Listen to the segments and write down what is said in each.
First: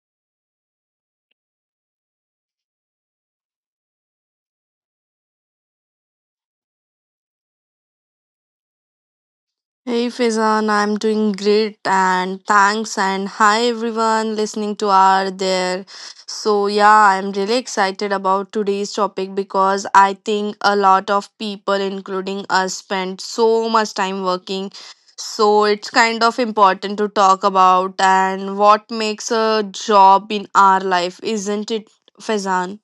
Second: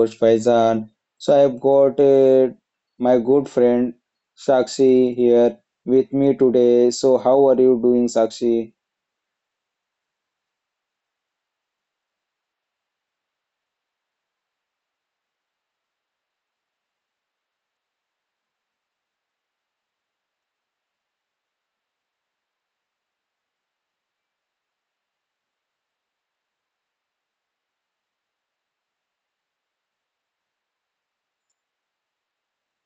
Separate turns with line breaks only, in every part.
host Faizan. So I've got my good friend Sakshi here with me today. So how are you doing, Sakshi?
Hey Faizan, I'm doing great and thanks and hi everyone listening to our there. So yeah, I'm really excited about today's topic because I think a lot of people including us spend so much time working. So it's kind of important to talk about and what makes a job in our life, isn't it Faizan?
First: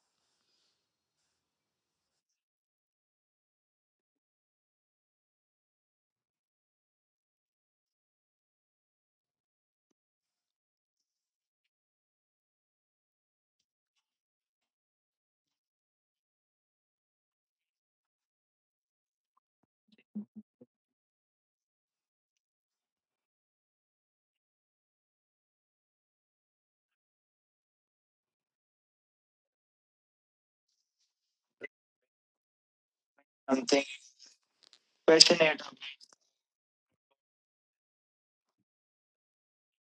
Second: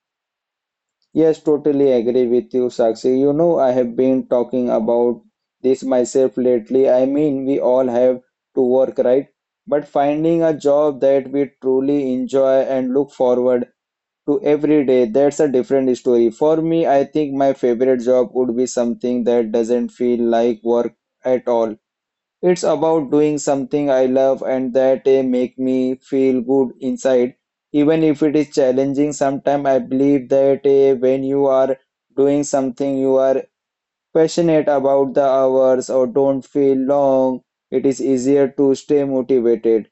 Yes, totally agree with you, Sakshi. You know, I have been talking about this myself lately. I mean, we all have to work, right? But finding a job that we truly enjoy and look forward to every day, that's a different story. For me, I think my favorite job would be something that doesn't feel like work at all. It's about doing something I love and that make me feel good inside. Even if it is challenging sometimes, I believe that when you are doing something you are
Something
passionate about the
passionate.
hours or don't feel long, it is easier to stay motivated.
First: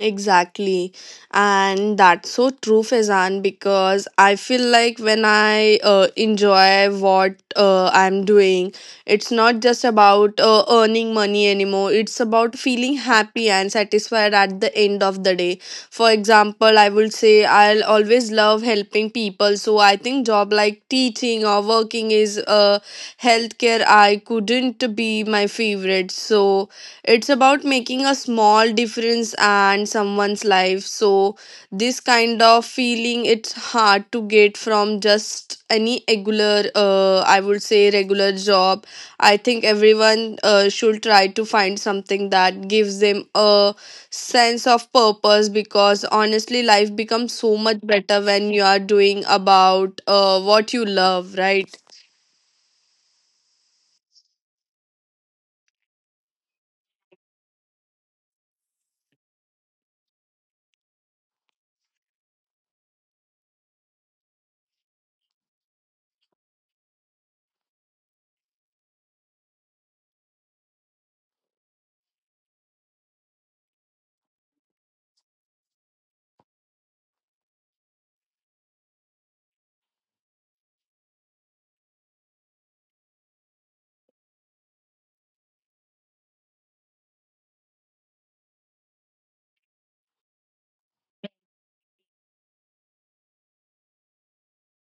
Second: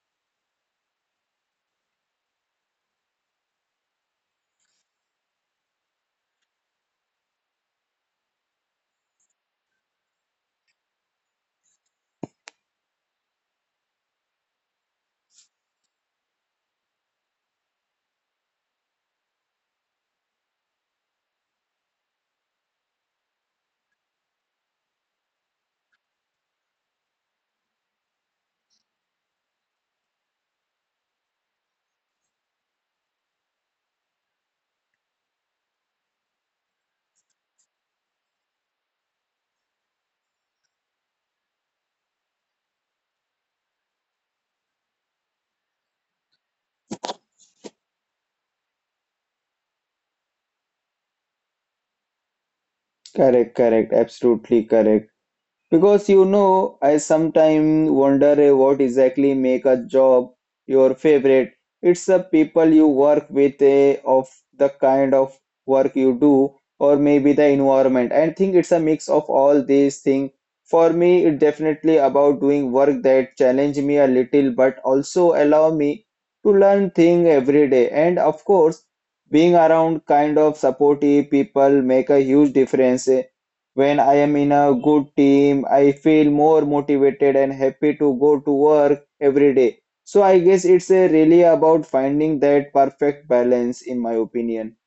Exactly. And that's so true, Faizan, because I feel like when I enjoy what I'm doing, it's not just about earning money anymore. It's about feeling happy and satisfied at the end of the day. For example, I would say I'll always love helping people. So I think job like teaching or working is healthcare, I couldn't be my favorite. So it's about making a small difference and someone's life. So this kind of feeling it's hard to get from just any regular I would say regular job. I think everyone should try to find something that gives them a sense of purpose because honestly life becomes so much better when you are doing about what you love, right?
Correct, correct, absolutely correct. Because you know, I sometimes wonder what exactly make a job your favorite. It's the people you work with, of the kind of work you do, or maybe the environment. I think it's a mix of all these things. For me, it's definitely about doing work that challenge me a little, but also allow me to learn things every day. And of course, being around kind of supportive people make a huge difference. When I am in a good team, I feel more motivated and happy to go to work every day. So I guess it's a really about finding that perfect balance, in my opinion.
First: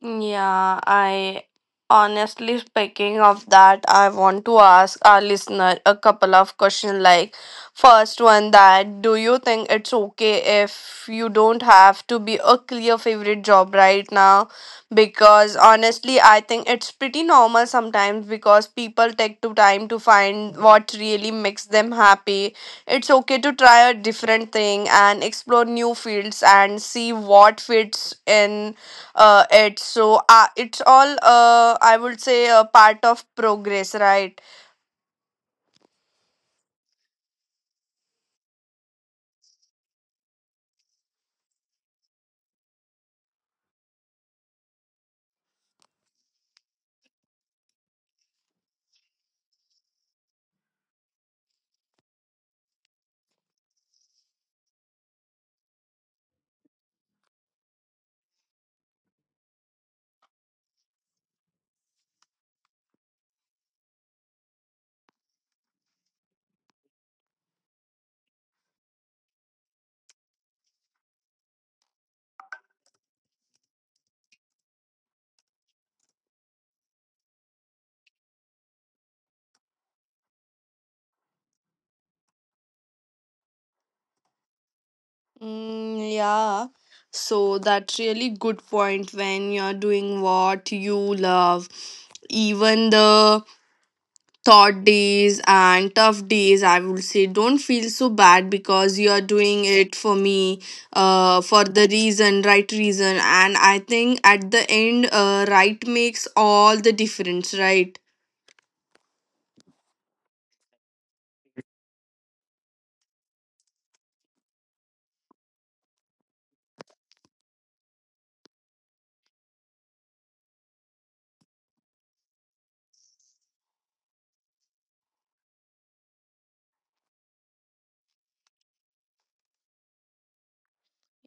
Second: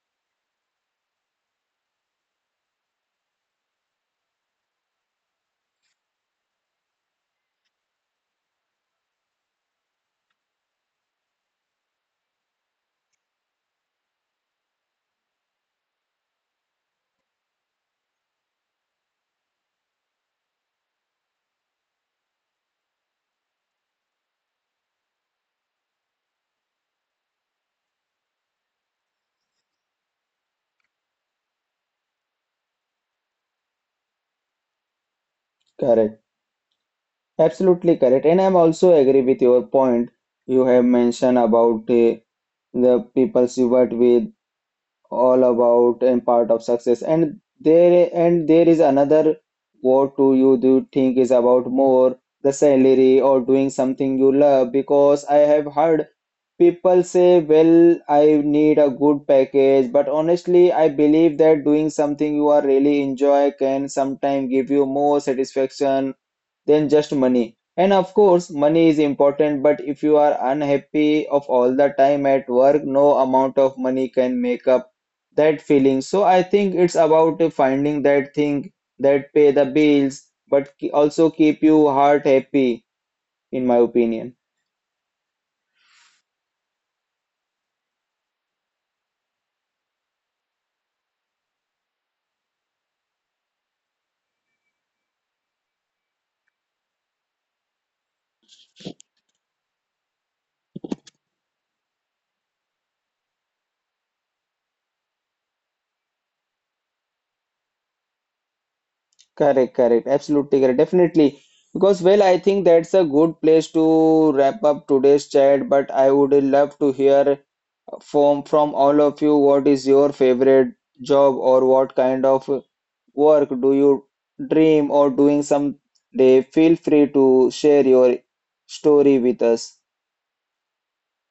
Yeah, I honestly speaking of that, I want to ask our listener a couple of questions like first one that do you think it's okay if you don't have to be a clear favorite job right now? Because honestly, I think it's pretty normal sometimes because people take too time to find what really makes them happy. It's okay to try a different thing and explore new fields and see what fits in it. So it's all, I would say, a part of progress, right?
Correct. Absolutely correct. And I'm also agree with your point you have mentioned about the people you work with all about and part of success and there is another what do you do think is about more the salary or doing something you love, because I have heard people say, well, I need a good package, but honestly I believe that doing something you are really enjoy can sometimes give you more satisfaction than just money. And of course, money is important, but if you are unhappy of all the time at work, no amount of money can make up that feeling. So I think it's about finding that thing that pay the bills, but also keep you heart happy, in my opinion.
Yeah. So that's really good point when you're doing what you love. Even the thought days and tough days, I would say, don't feel so bad because you're doing it for me, for the reason, right reason. And I think at the end, right makes all the difference, right?
Correct, correct. Absolutely correct. Definitely. Because, well, I think that's a good place to wrap up today's chat, but I would love to hear from all of you, what is your favorite job or what kind of work do you dream or doing someday? Feel free to share your story with us.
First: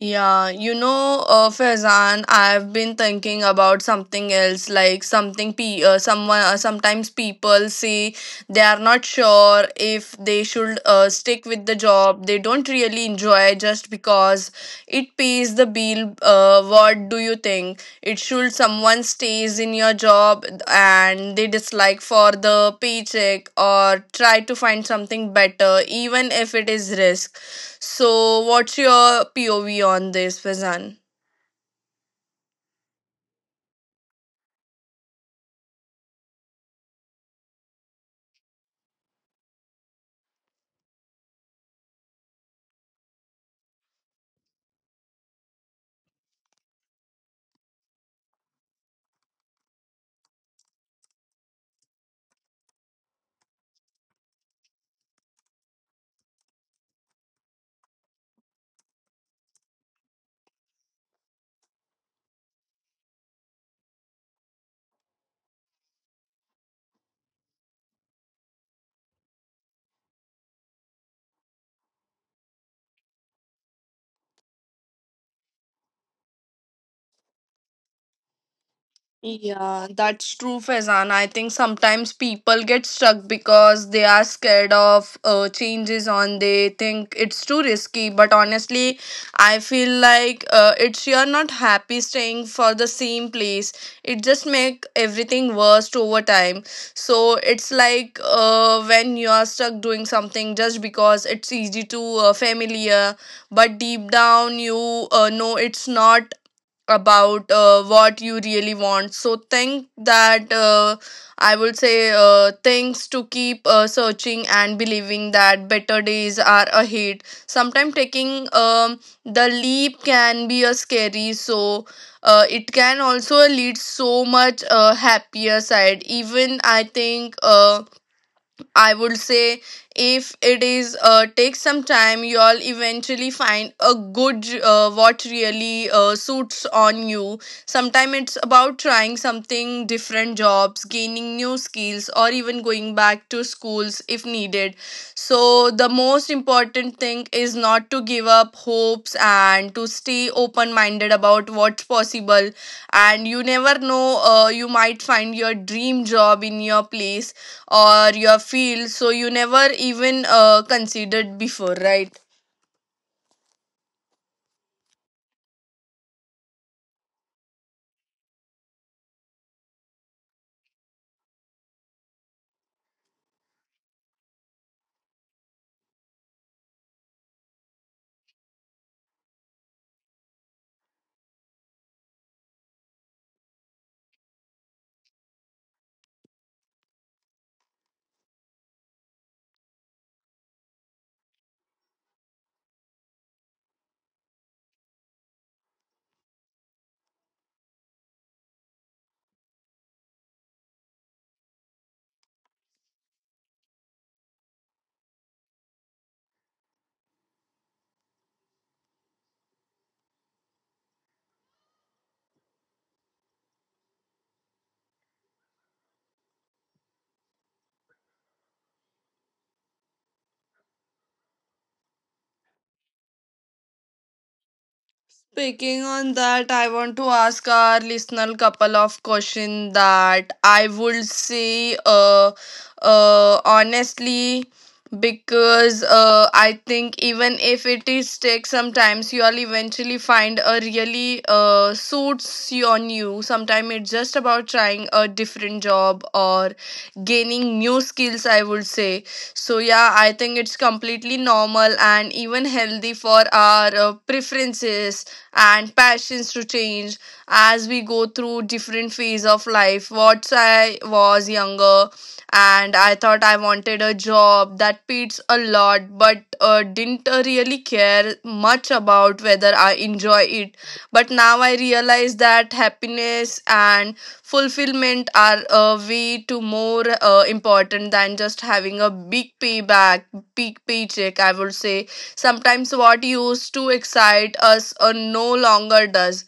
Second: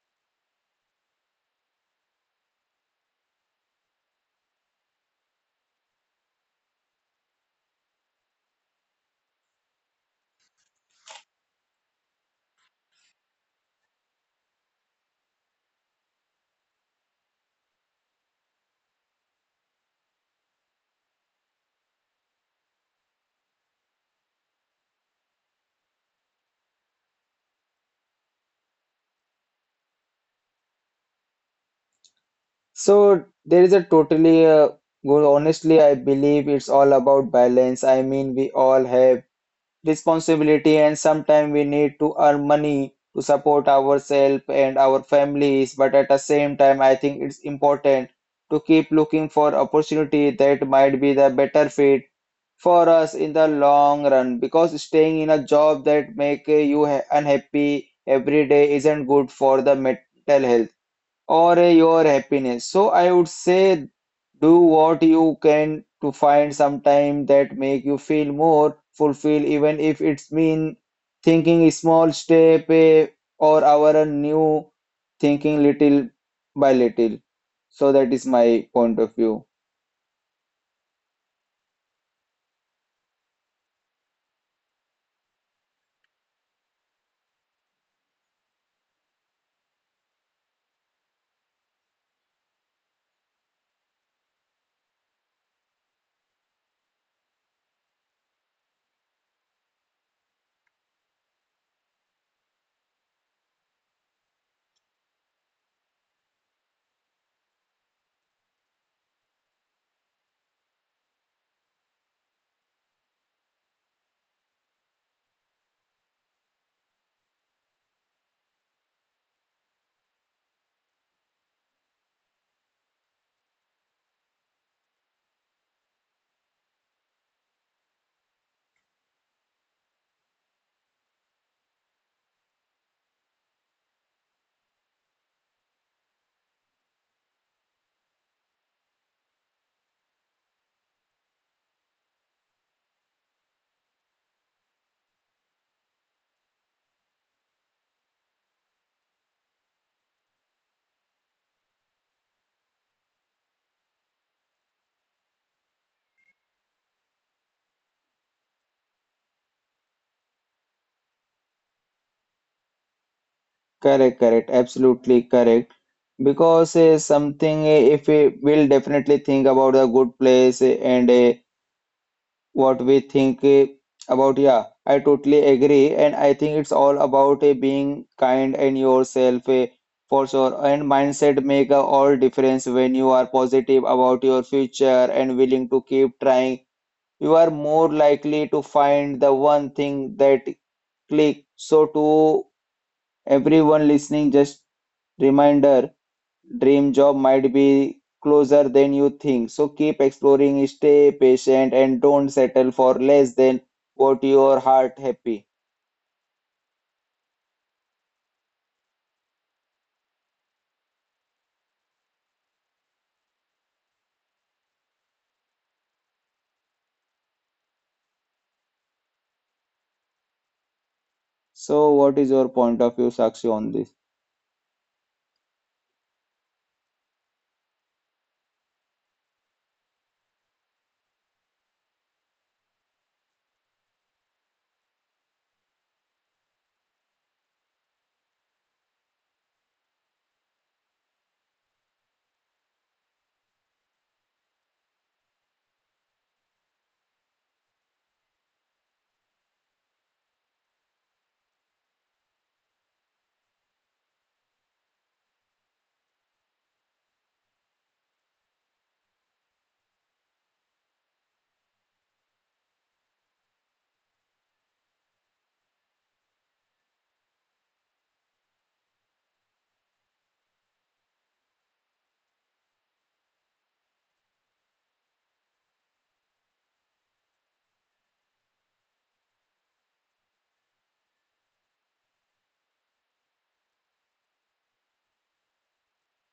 Yeah, you know, Faizan, I've been thinking about something else, like something pe someone sometimes people say they are not sure if they should stick with the job they don't really enjoy just because it pays the bill. What do you think? It should someone stays in your job and they dislike for the paycheck or try to find something better, even if it is risk. So, what's your POV on this, Fazan?
So there is a totally well, honestly, I believe it's all about balance. I mean, we all have responsibility, and sometimes we need to earn money to support ourselves and our families, but at the same time I think it's important to keep looking for opportunity that might be the better fit for us in the long run, because staying in a job that make you unhappy every day isn't good for the mental health or your happiness. So I would say do what you can to find some time that make you feel more fulfilled, even if it's mean thinking a small step or our new thinking little by little. So that is my point of view.
Yeah, that's true, Faizan. I think sometimes people get stuck because they are scared of changes on. They think it's too risky. But honestly, I feel like it's you're not happy staying for the same place. It just make everything worse over time. So it's like when you are stuck doing something just because it's easy to familiar, but deep down you know it's not about what you really want so think that I would say things to keep searching and believing that better days are ahead. Sometimes taking the leap can be a scary, so it can also lead so much happier side even I think I would say if it is take some time, you all eventually find a good what really suits on you. Sometimes it's about trying something different jobs, gaining new skills, or even going back to schools if needed. So the most important thing is not to give up hopes and to stay open minded about what's possible and you never know you might find your dream job in your place or your field so you never even considered before, right?
Correct, correct, absolutely correct. Because something if we will definitely think about the good place what we think about. Yeah, I totally agree, and I think it's all about being kind and yourself for sure. And mindset make a all difference when you are positive about your future and willing to keep trying. You are more likely to find the one thing that click. So to everyone listening, just reminder dream job might be closer than you think. So keep exploring, stay patient, and don't settle for less than what your heart happy. So what is your point of view, Sakshi, on this?
Picking on that, I want to ask our listener couple of questions that I would say honestly because I think even if it is take sometimes you'll eventually find a really suits you on you. Sometimes it's just about trying a different job or gaining new skills, I would say. So yeah, I think it's completely normal and even healthy for our preferences and passions to change as we go through different phase of life. What I was younger and I thought I wanted a job that pays a lot but didn't really care much about whether I enjoy it, but now I realize that happiness and fulfillment are way too more important than just having a big payback big paycheck, I would say. Sometimes what used to excite us no longer does.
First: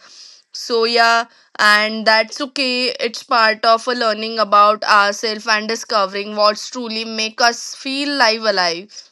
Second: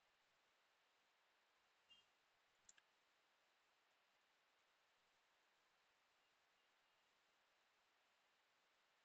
So yeah, and that's okay, it's part of a learning about ourselves and discovering what's truly make us feel live alive.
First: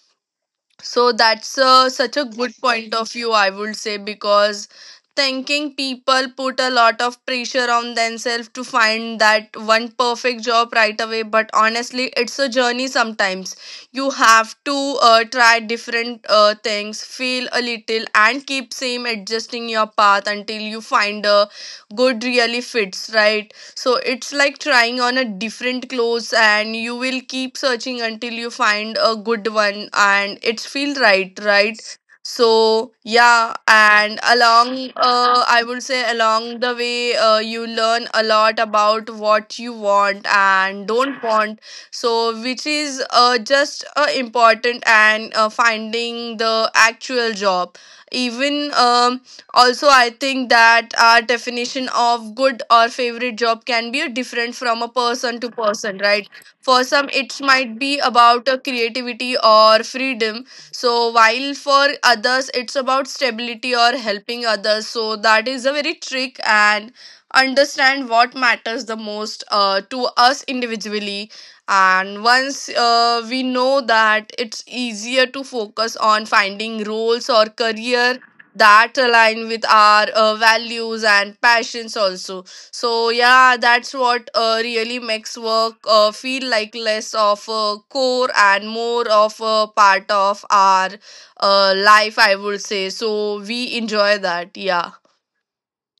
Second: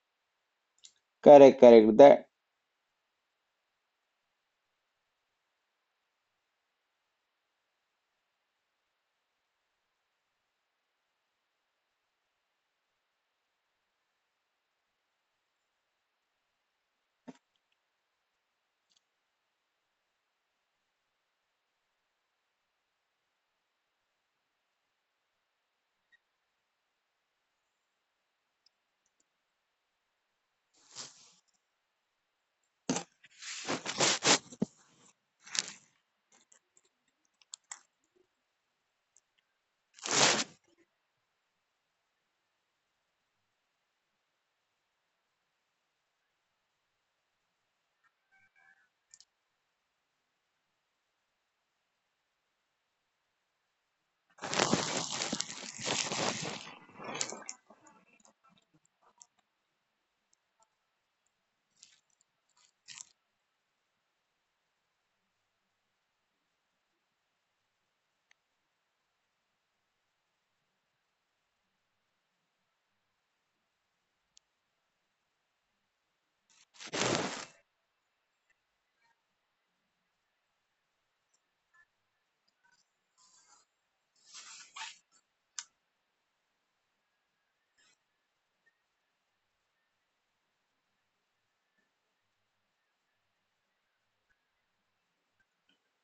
So that's
Correct, correct.
such a
That
good point of view, I would say, because thinking people put a lot of pressure on themselves to find that one perfect job right away. But honestly, it's a journey sometimes. You have to try different things, feel a little, and keep same adjusting your path until you find a good really fits, right? So it's like trying on a different clothes and you will keep searching until you find a good one and it feels right, right? So yeah, and along I would say along the way you learn a lot about what you want and don't want, so which is just important and finding the actual job even. Also, I think that our definition of good or favorite job can be different from a person to person, right? For some, it might be about a creativity or freedom. So, while for others, it's about stability or helping others. So, that is a very trick and understand what matters the most to us individually. And once we know that, it's easier to focus on finding roles or career that align with our values and passions also. So yeah, that's what really makes work feel like less of a core and more of a part of our life, I would say, so we enjoy that, yeah.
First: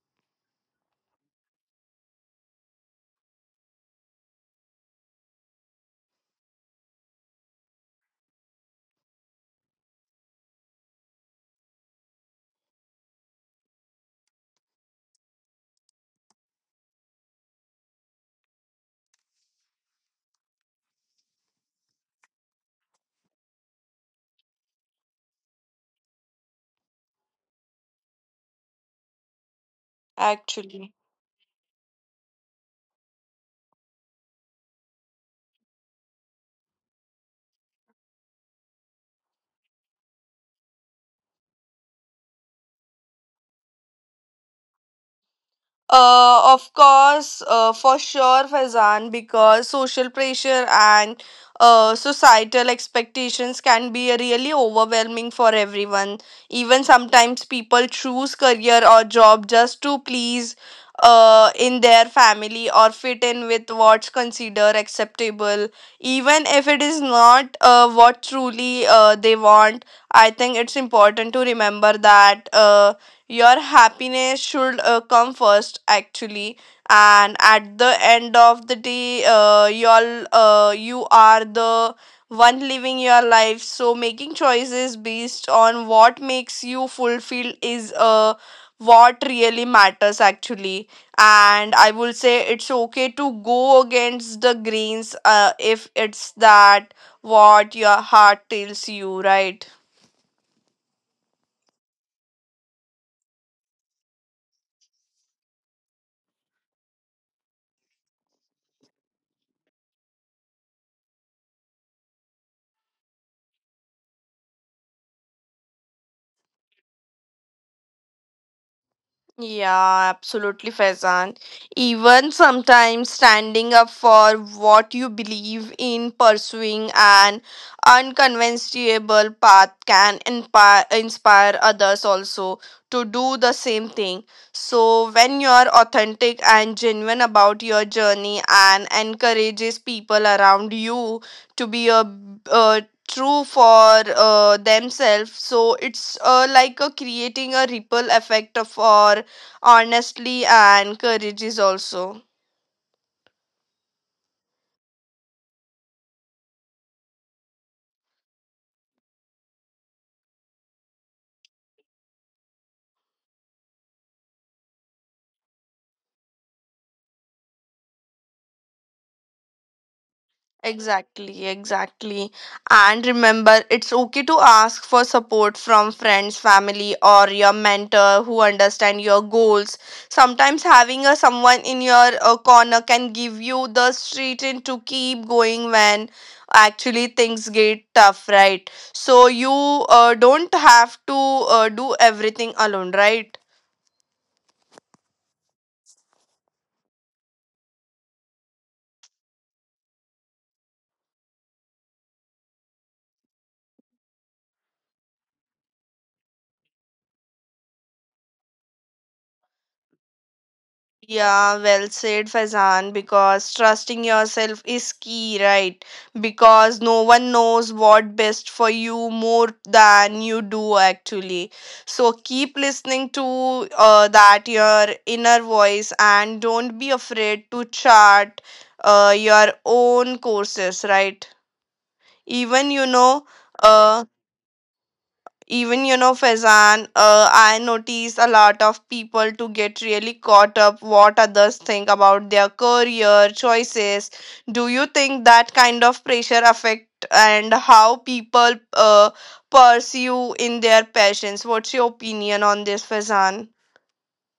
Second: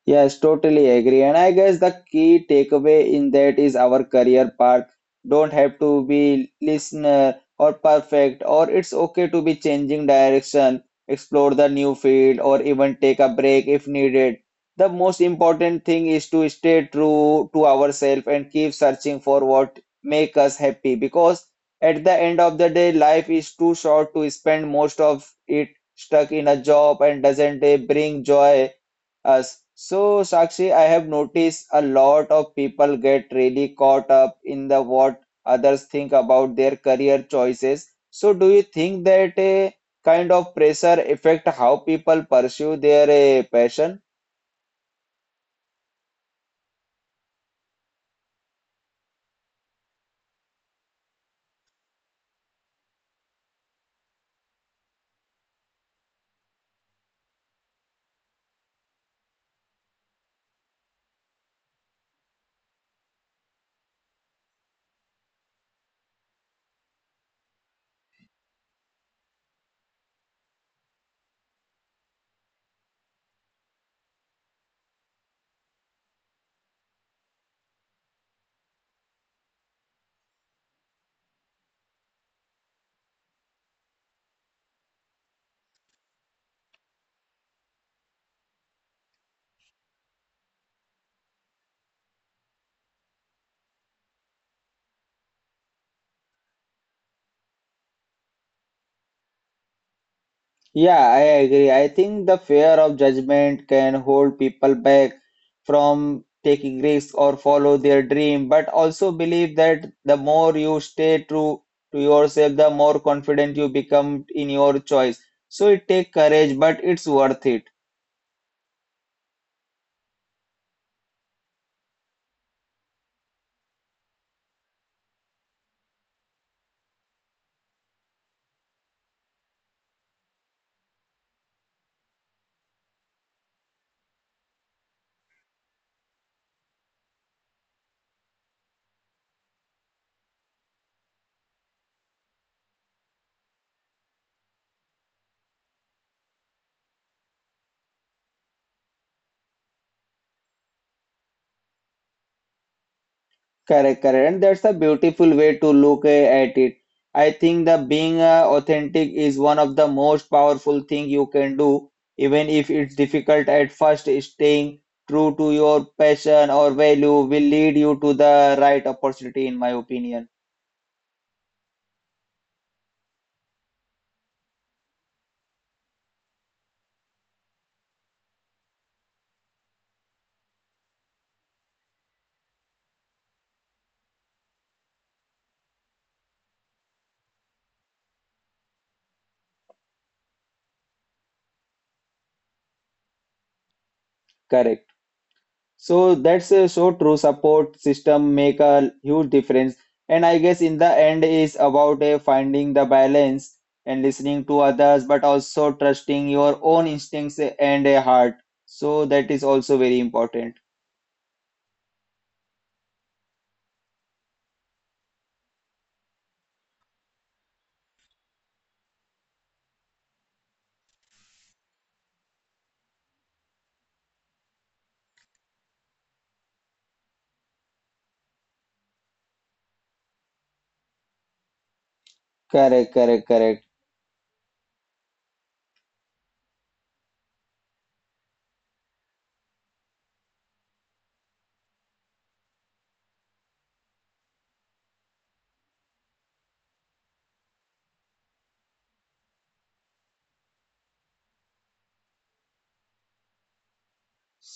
yes, totally agree. And I guess the key takeaway in that is our career path don't have to be listener or perfect, or it's okay to be changing direction, explore the new field, or even take a break if needed. The most important thing is to stay true to ourselves and keep searching for what make us happy, because at the end of the day, life is too short to spend most of it stuck in a job and doesn't bring joy us. So, Sakshi, I
Actually.
have noticed a lot of people get really caught up in the what others think about their career choices. So, do you think that a kind of pressure affect how people pursue their passion?
Of course, for sure, Faizan, because social pressure and societal expectations can be really overwhelming for everyone. Even sometimes people choose career or job just to please in their family or fit in with what's considered acceptable, even if it is not what truly they want. I think it's important to remember that. Your happiness should come first actually, and at the end of the day y'all you are the one living your life, so making choices based on what makes you fulfilled is what really matters actually. And I will say it's okay to go against the grains if it's that what your heart tells you, right?
Yeah, I agree. I think the fear of judgment can hold people back from taking risks or follow their dream, but also believe that the more you stay true to yourself, the more confident you become in your choice. So it takes courage, but it's worth it.
Yeah, absolutely, Faizan. Even sometimes standing up for what you believe in, pursuing an unconventional path can inspire others also to do the same thing. So, when you're authentic and genuine about your journey and encourages people around you to be a true for themselves, so it's like a creating a ripple effect for honestly and courage is also
Correct, correct. And that's a beautiful way to look at it. I think that being authentic is one of the most powerful thing you can do, even if it's difficult at first. Staying true to your passion or value will lead you to the right opportunity, in my opinion.
exactly exactly, and remember it's okay to ask for support from friends family or your mentor who understand your goals. Sometimes having a someone in your corner can give you the strength to keep going when actually things get tough, right? So you don't have to do everything alone, right?
Correct. So that's so true. Support system make a huge difference, and I guess in the end is about finding the balance and listening to others, but also trusting your own instincts and a heart. So that is also very important.
Yeah, well said, Faizan, because trusting yourself is key, right? Because no one knows what best for you more than you do, actually. So keep listening to that your inner voice and don't be afraid to chart your own courses, right? Even, you
Correct, correct,
know,
correct.
uh, even you know Faizan, I notice a lot of people to get really caught up what others think about their career choices. Do you think that kind of pressure affect and how people pursue in their passions? What's your opinion on this, Faizan?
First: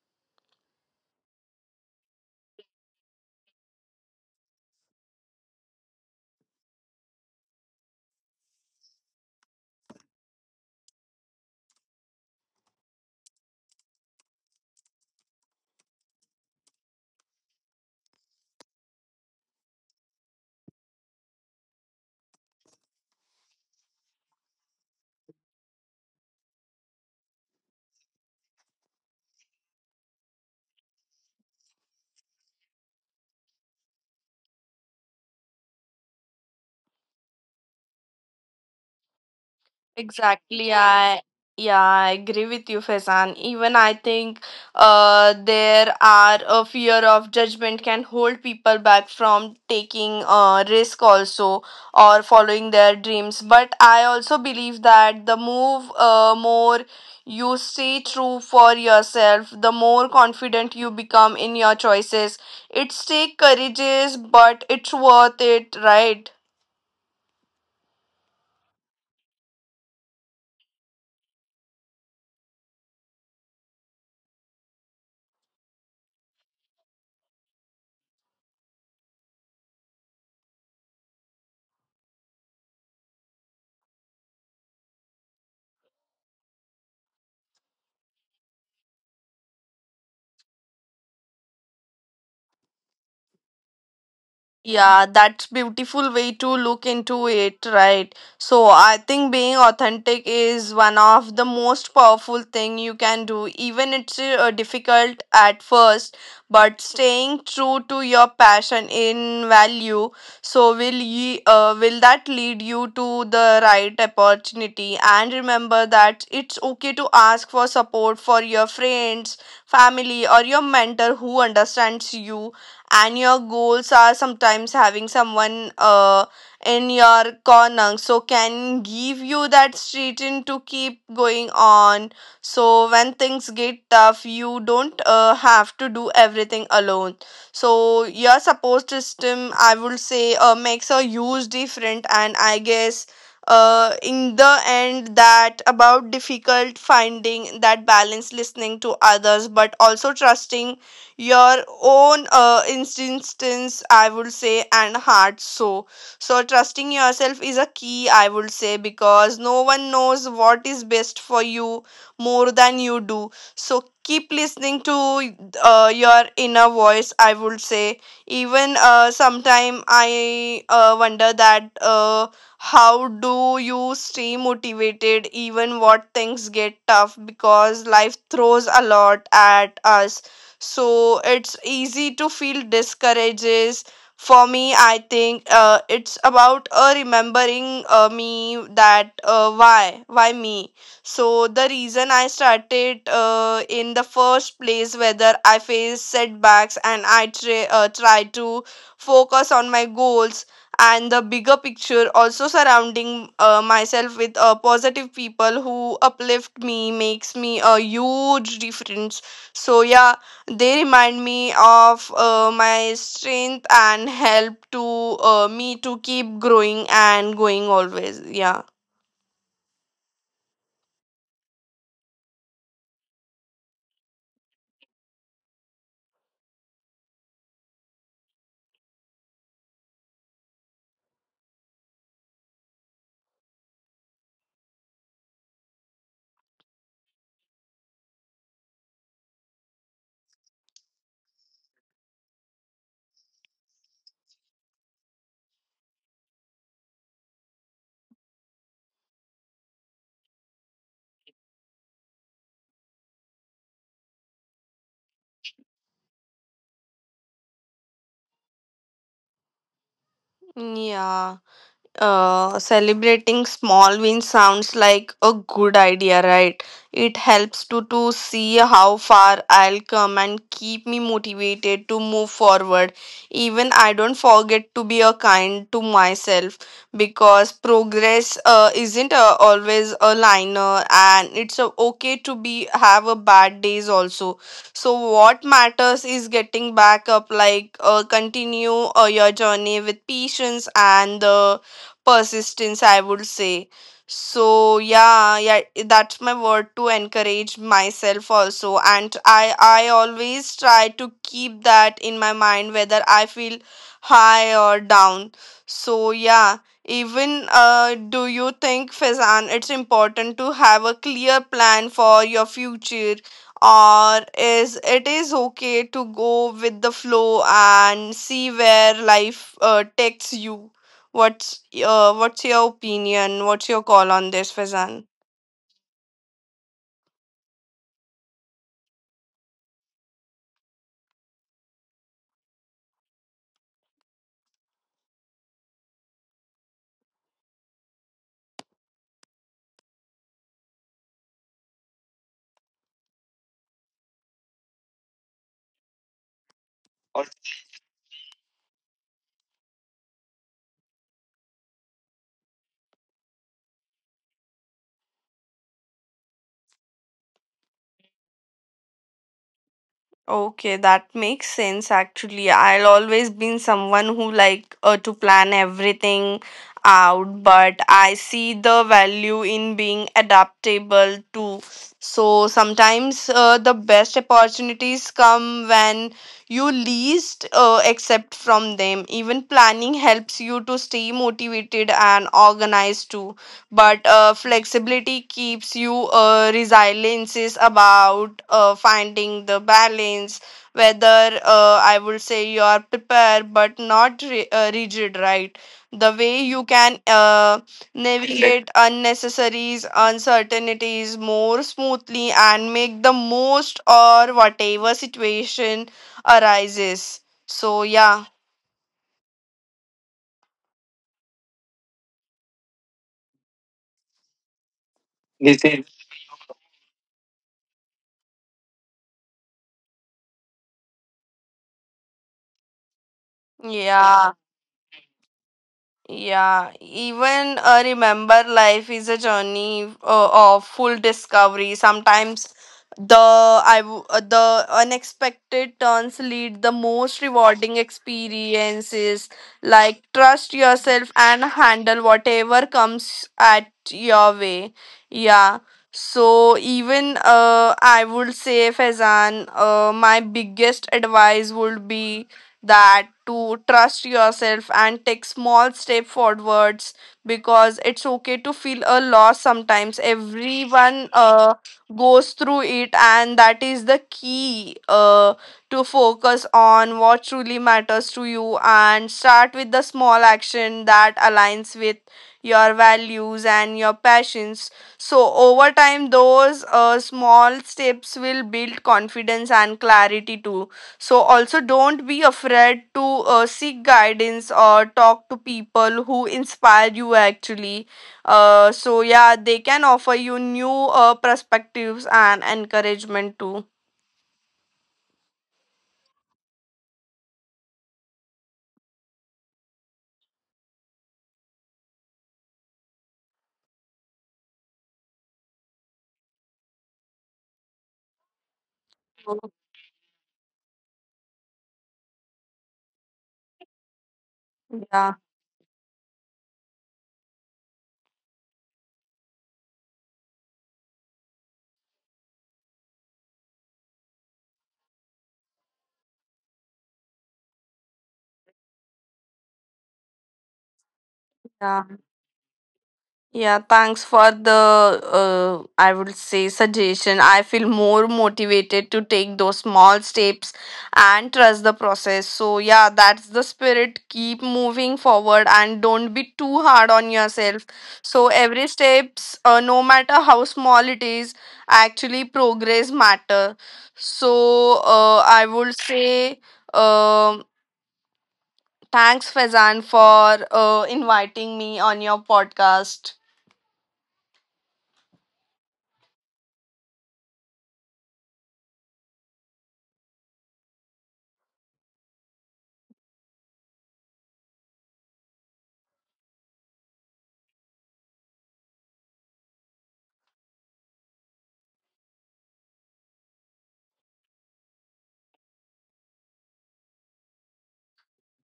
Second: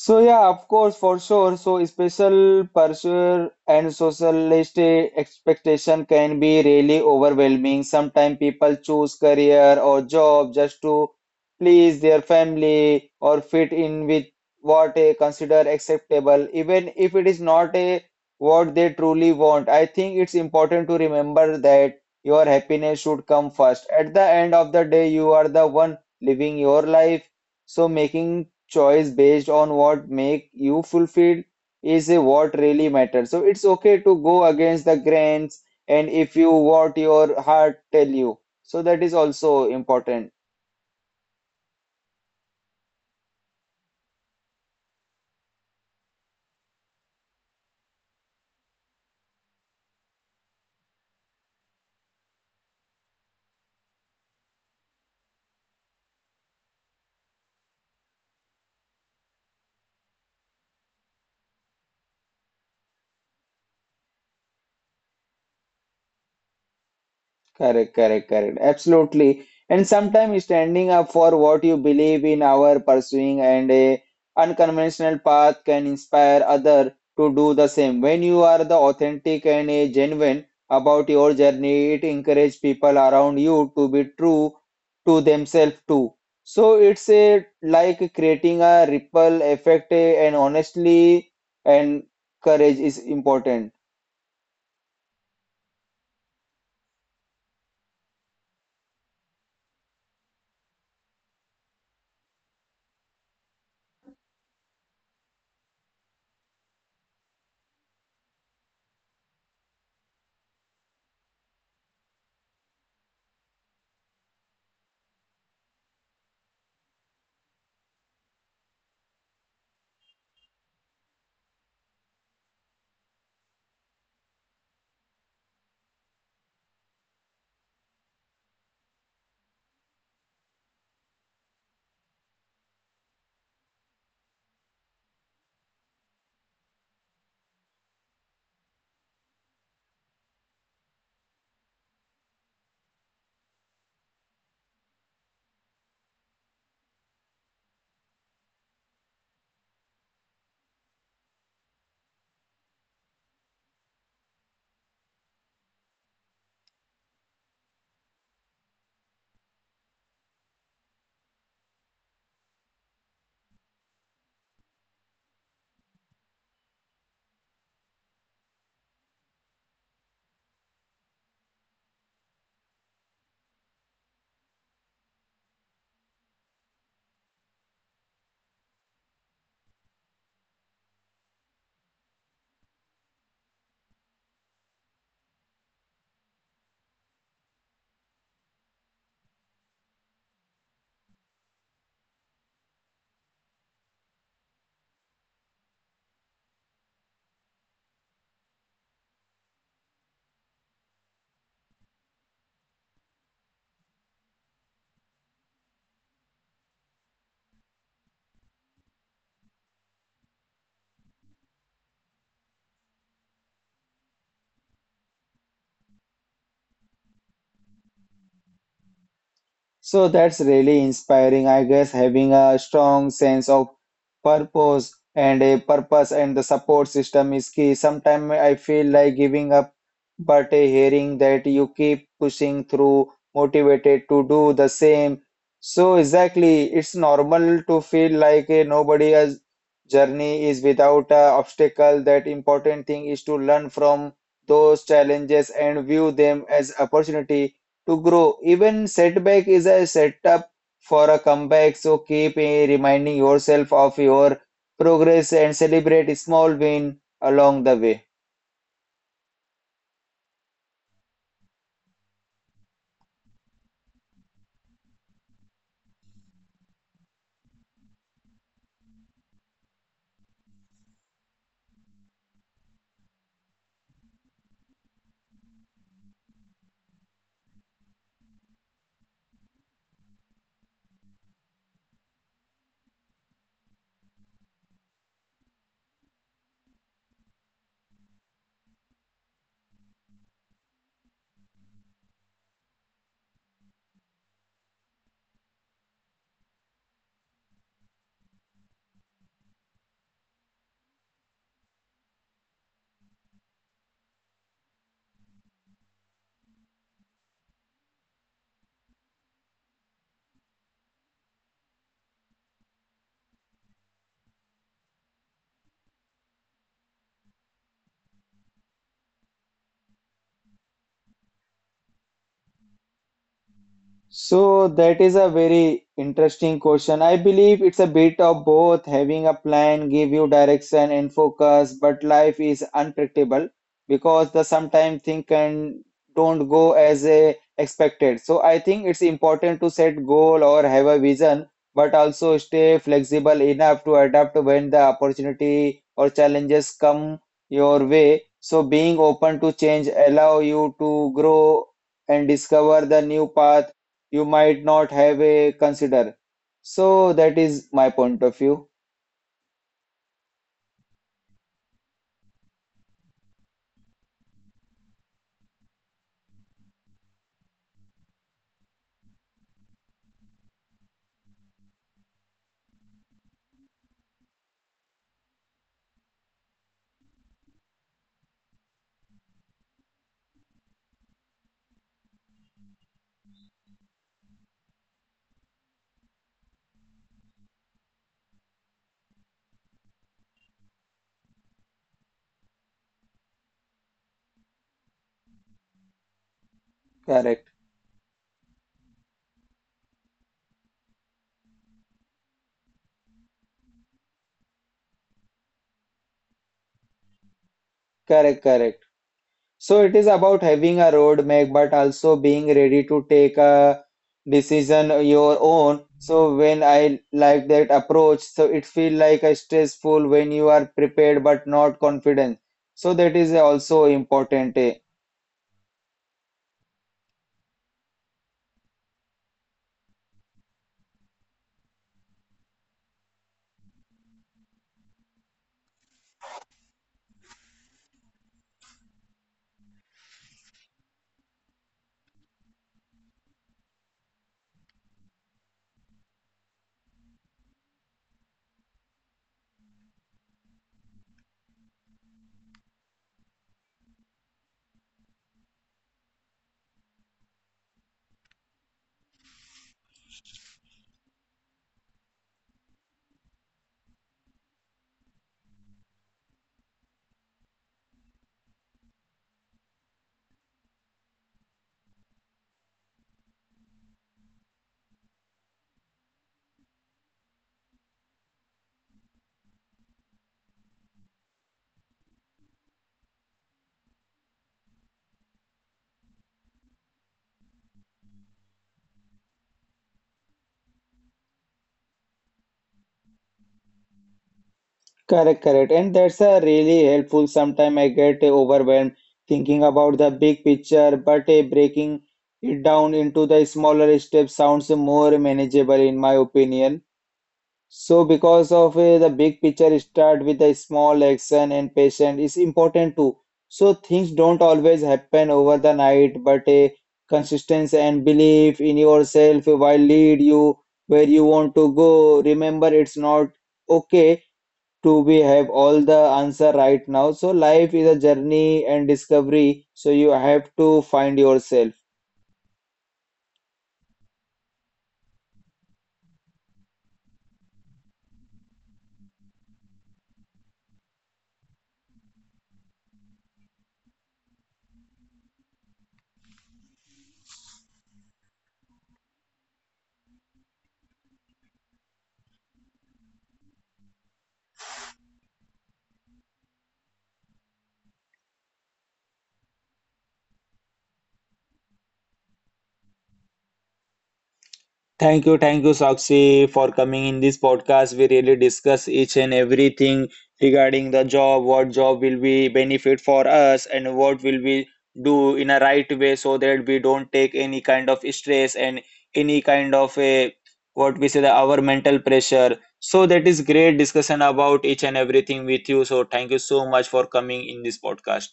So yeah, of course, for sure. So special pressure and socialist expectation can be really overwhelming. Sometimes people choose career or job just to please their family or fit in with what they consider acceptable, even if it is not a what they truly want. I think it's important to remember that your happiness should come first. At the end of the day, you are the one living your life. So making choice based on what make you fulfilled is a what really matters. So it's okay to go against the grains and if you what your heart tell you. So that is also important.
Exactly, I yeah, I agree with you, Faizan. Even I think there are a fear of judgment can hold people back from taking risk also or following their dreams. But I also believe that the move more you stay true for yourself, the more confident you become in your choices. It's take courageous, but it's worth it, right?
Correct, correct, correct. Absolutely. And sometimes standing up for what you believe in our pursuing and a unconventional path can inspire other to do the same. When you are the authentic and a genuine about your journey, it encourage people around you to be true to themselves too. So it's a like creating a ripple effect and honestly and courage is important.
Yeah, that's beautiful way to look into it, right? So I think being authentic is one of the most powerful thing you can do. Even it's difficult at first, but staying true to your passion in value, so will that lead you to the right opportunity? And remember that it's okay to ask for support for your friends, family, or your mentor who understands you, and your goals are sometimes having someone in your corner, so can give you that strength to keep going on. So when things get tough, you don't have to do everything alone. So your support system, I would say, makes a huge difference. And I guess in the end, that about difficult finding that balance, listening to others but also trusting your own instance, I would say, and heart. So trusting yourself is a key, I would say, because no one knows what is best for you more than you do. So keep listening to your inner voice, I would say. Even sometime I wonder that how do you stay motivated even what things get tough, because life throws a lot at us. So it's easy to feel discourages. For me I think it's about remembering me that why me. So the reason I started in the first place, whether I face setbacks, and I try to focus on my goals and the bigger picture. Also surrounding myself with positive people who uplift me makes me a huge difference. So yeah, they remind me of my strength and help to me to keep growing and going always. Yeah.
So that's really inspiring, I guess, having a strong sense of purpose and the support system is key. Sometimes I feel like giving up, but a hearing that you keep pushing through, motivated to do the same. So exactly, it's normal to feel like a nobody else's journey is without a obstacle. That important thing is to learn from those challenges and view them as opportunity to grow. Even setback is a setup for a comeback. So keep reminding yourself of your progress and celebrate small win along the way.
Yeah. Celebrating small wins sounds like a good idea, right? It helps to see how far I'll come and keep me motivated to move forward. Even I don't forget to be a kind to myself, because progress isn't always a liner, and it's okay to be have a bad days also. So what matters is getting back up, like continue your journey with patience and the persistence, I would say. So yeah, yeah, that's my word to encourage myself also, and I always try to keep that in my mind whether I feel high or down. So yeah, even do you think, Fazan, it's important to have a clear plan for your future, or is it is okay to go with the flow and see where life takes you? What's your opinion? What's your call on this,
So
Fazan?
that is a very interesting question. I believe it's a bit of both. Having a plan give you direction and focus, but life is unpredictable because the sometimes things can don't go as a expected. So I think it's important to set goal or have a vision, but also stay flexible enough to adapt when the opportunity or challenges come your way. So being open to change allow you to grow and discover the new path you might not have a consider. So that is my point of view.
Okay, that makes sense actually. I'll always been someone who like to plan everything out, but I see the value in being adaptable too. So sometimes the best opportunities come when you least accept from them. Even planning helps you to stay motivated and organized too. But flexibility keeps you resilience is about finding the balance, whether I would say you are prepared but not ri uh, rigid, right? The way you can
Correct,
navigate unnecessary uncertainties more smoothly and make the most or whatever situation arises. So yeah.
correct, correct. So it is about having a roadmap, but also being ready to take a decision your
This is.
own. So when I like that approach, so it feel like a stressful when you are prepared but not confident. So that is also
Yeah.
important. Eh.
Yeah, even remember, life is a journey of full discovery. Sometimes the unexpected turns lead the most rewarding experiences. Like trust yourself and handle whatever comes at your way. Yeah. So even I would say, Faizan, my biggest advice would be that to trust yourself and take small step forwards, because it's okay to feel a loss sometimes. Everyone goes through it, and that is the key to focus on what truly matters to you, and start with the small action that aligns with your values and your passions. So over time those small steps will build confidence and clarity too. So also don't be afraid to seek guidance or talk to people who inspire you actually. So yeah, they can offer you new perspectives and encouragement too.
Correct, correct. And that's a really helpful. Sometimes I get overwhelmed thinking about the big picture, but breaking it down into the smaller steps sounds more manageable in my opinion. So because of the
So,
big picture, start with the small action and patient is important too. So things don't always
yeah,
happen over the night, but consistency and belief in yourself will lead you where you want to go. Remember, it's not okay to be have all the answer right now, so life is a journey and discovery, so you have to find
yeah.
yourself.
Yeah, thanks for the, I would say, suggestion. I feel more motivated to take those small steps and trust the process. So, yeah, that's the spirit. Keep moving forward and don't be too hard on yourself. So, every steps, no matter how small it is, actually progress matter. So, I would say, um thanks, Fazan, for inviting me on your podcast.
Thank you, Sakshi, for coming in this podcast. We really discuss each and everything regarding the job, what job will be benefit for us, and what will we do in a right way so that we don't take any kind of stress and any kind of a what we say the our mental pressure. So that is great discussion about each and everything with you. So thank you so much for coming in this podcast.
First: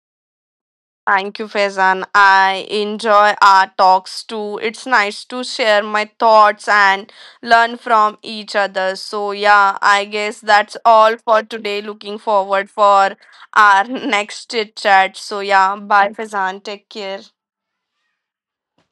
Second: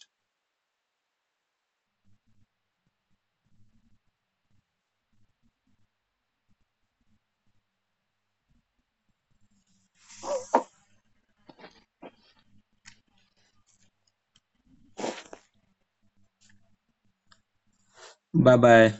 Thank you, Faizan. I enjoy our talks too. It's nice to share my thoughts and learn from each other. So yeah, I guess that's all for today. Looking forward for our next chit chat. So yeah, bye, Faizan. Take care.
Bye bye.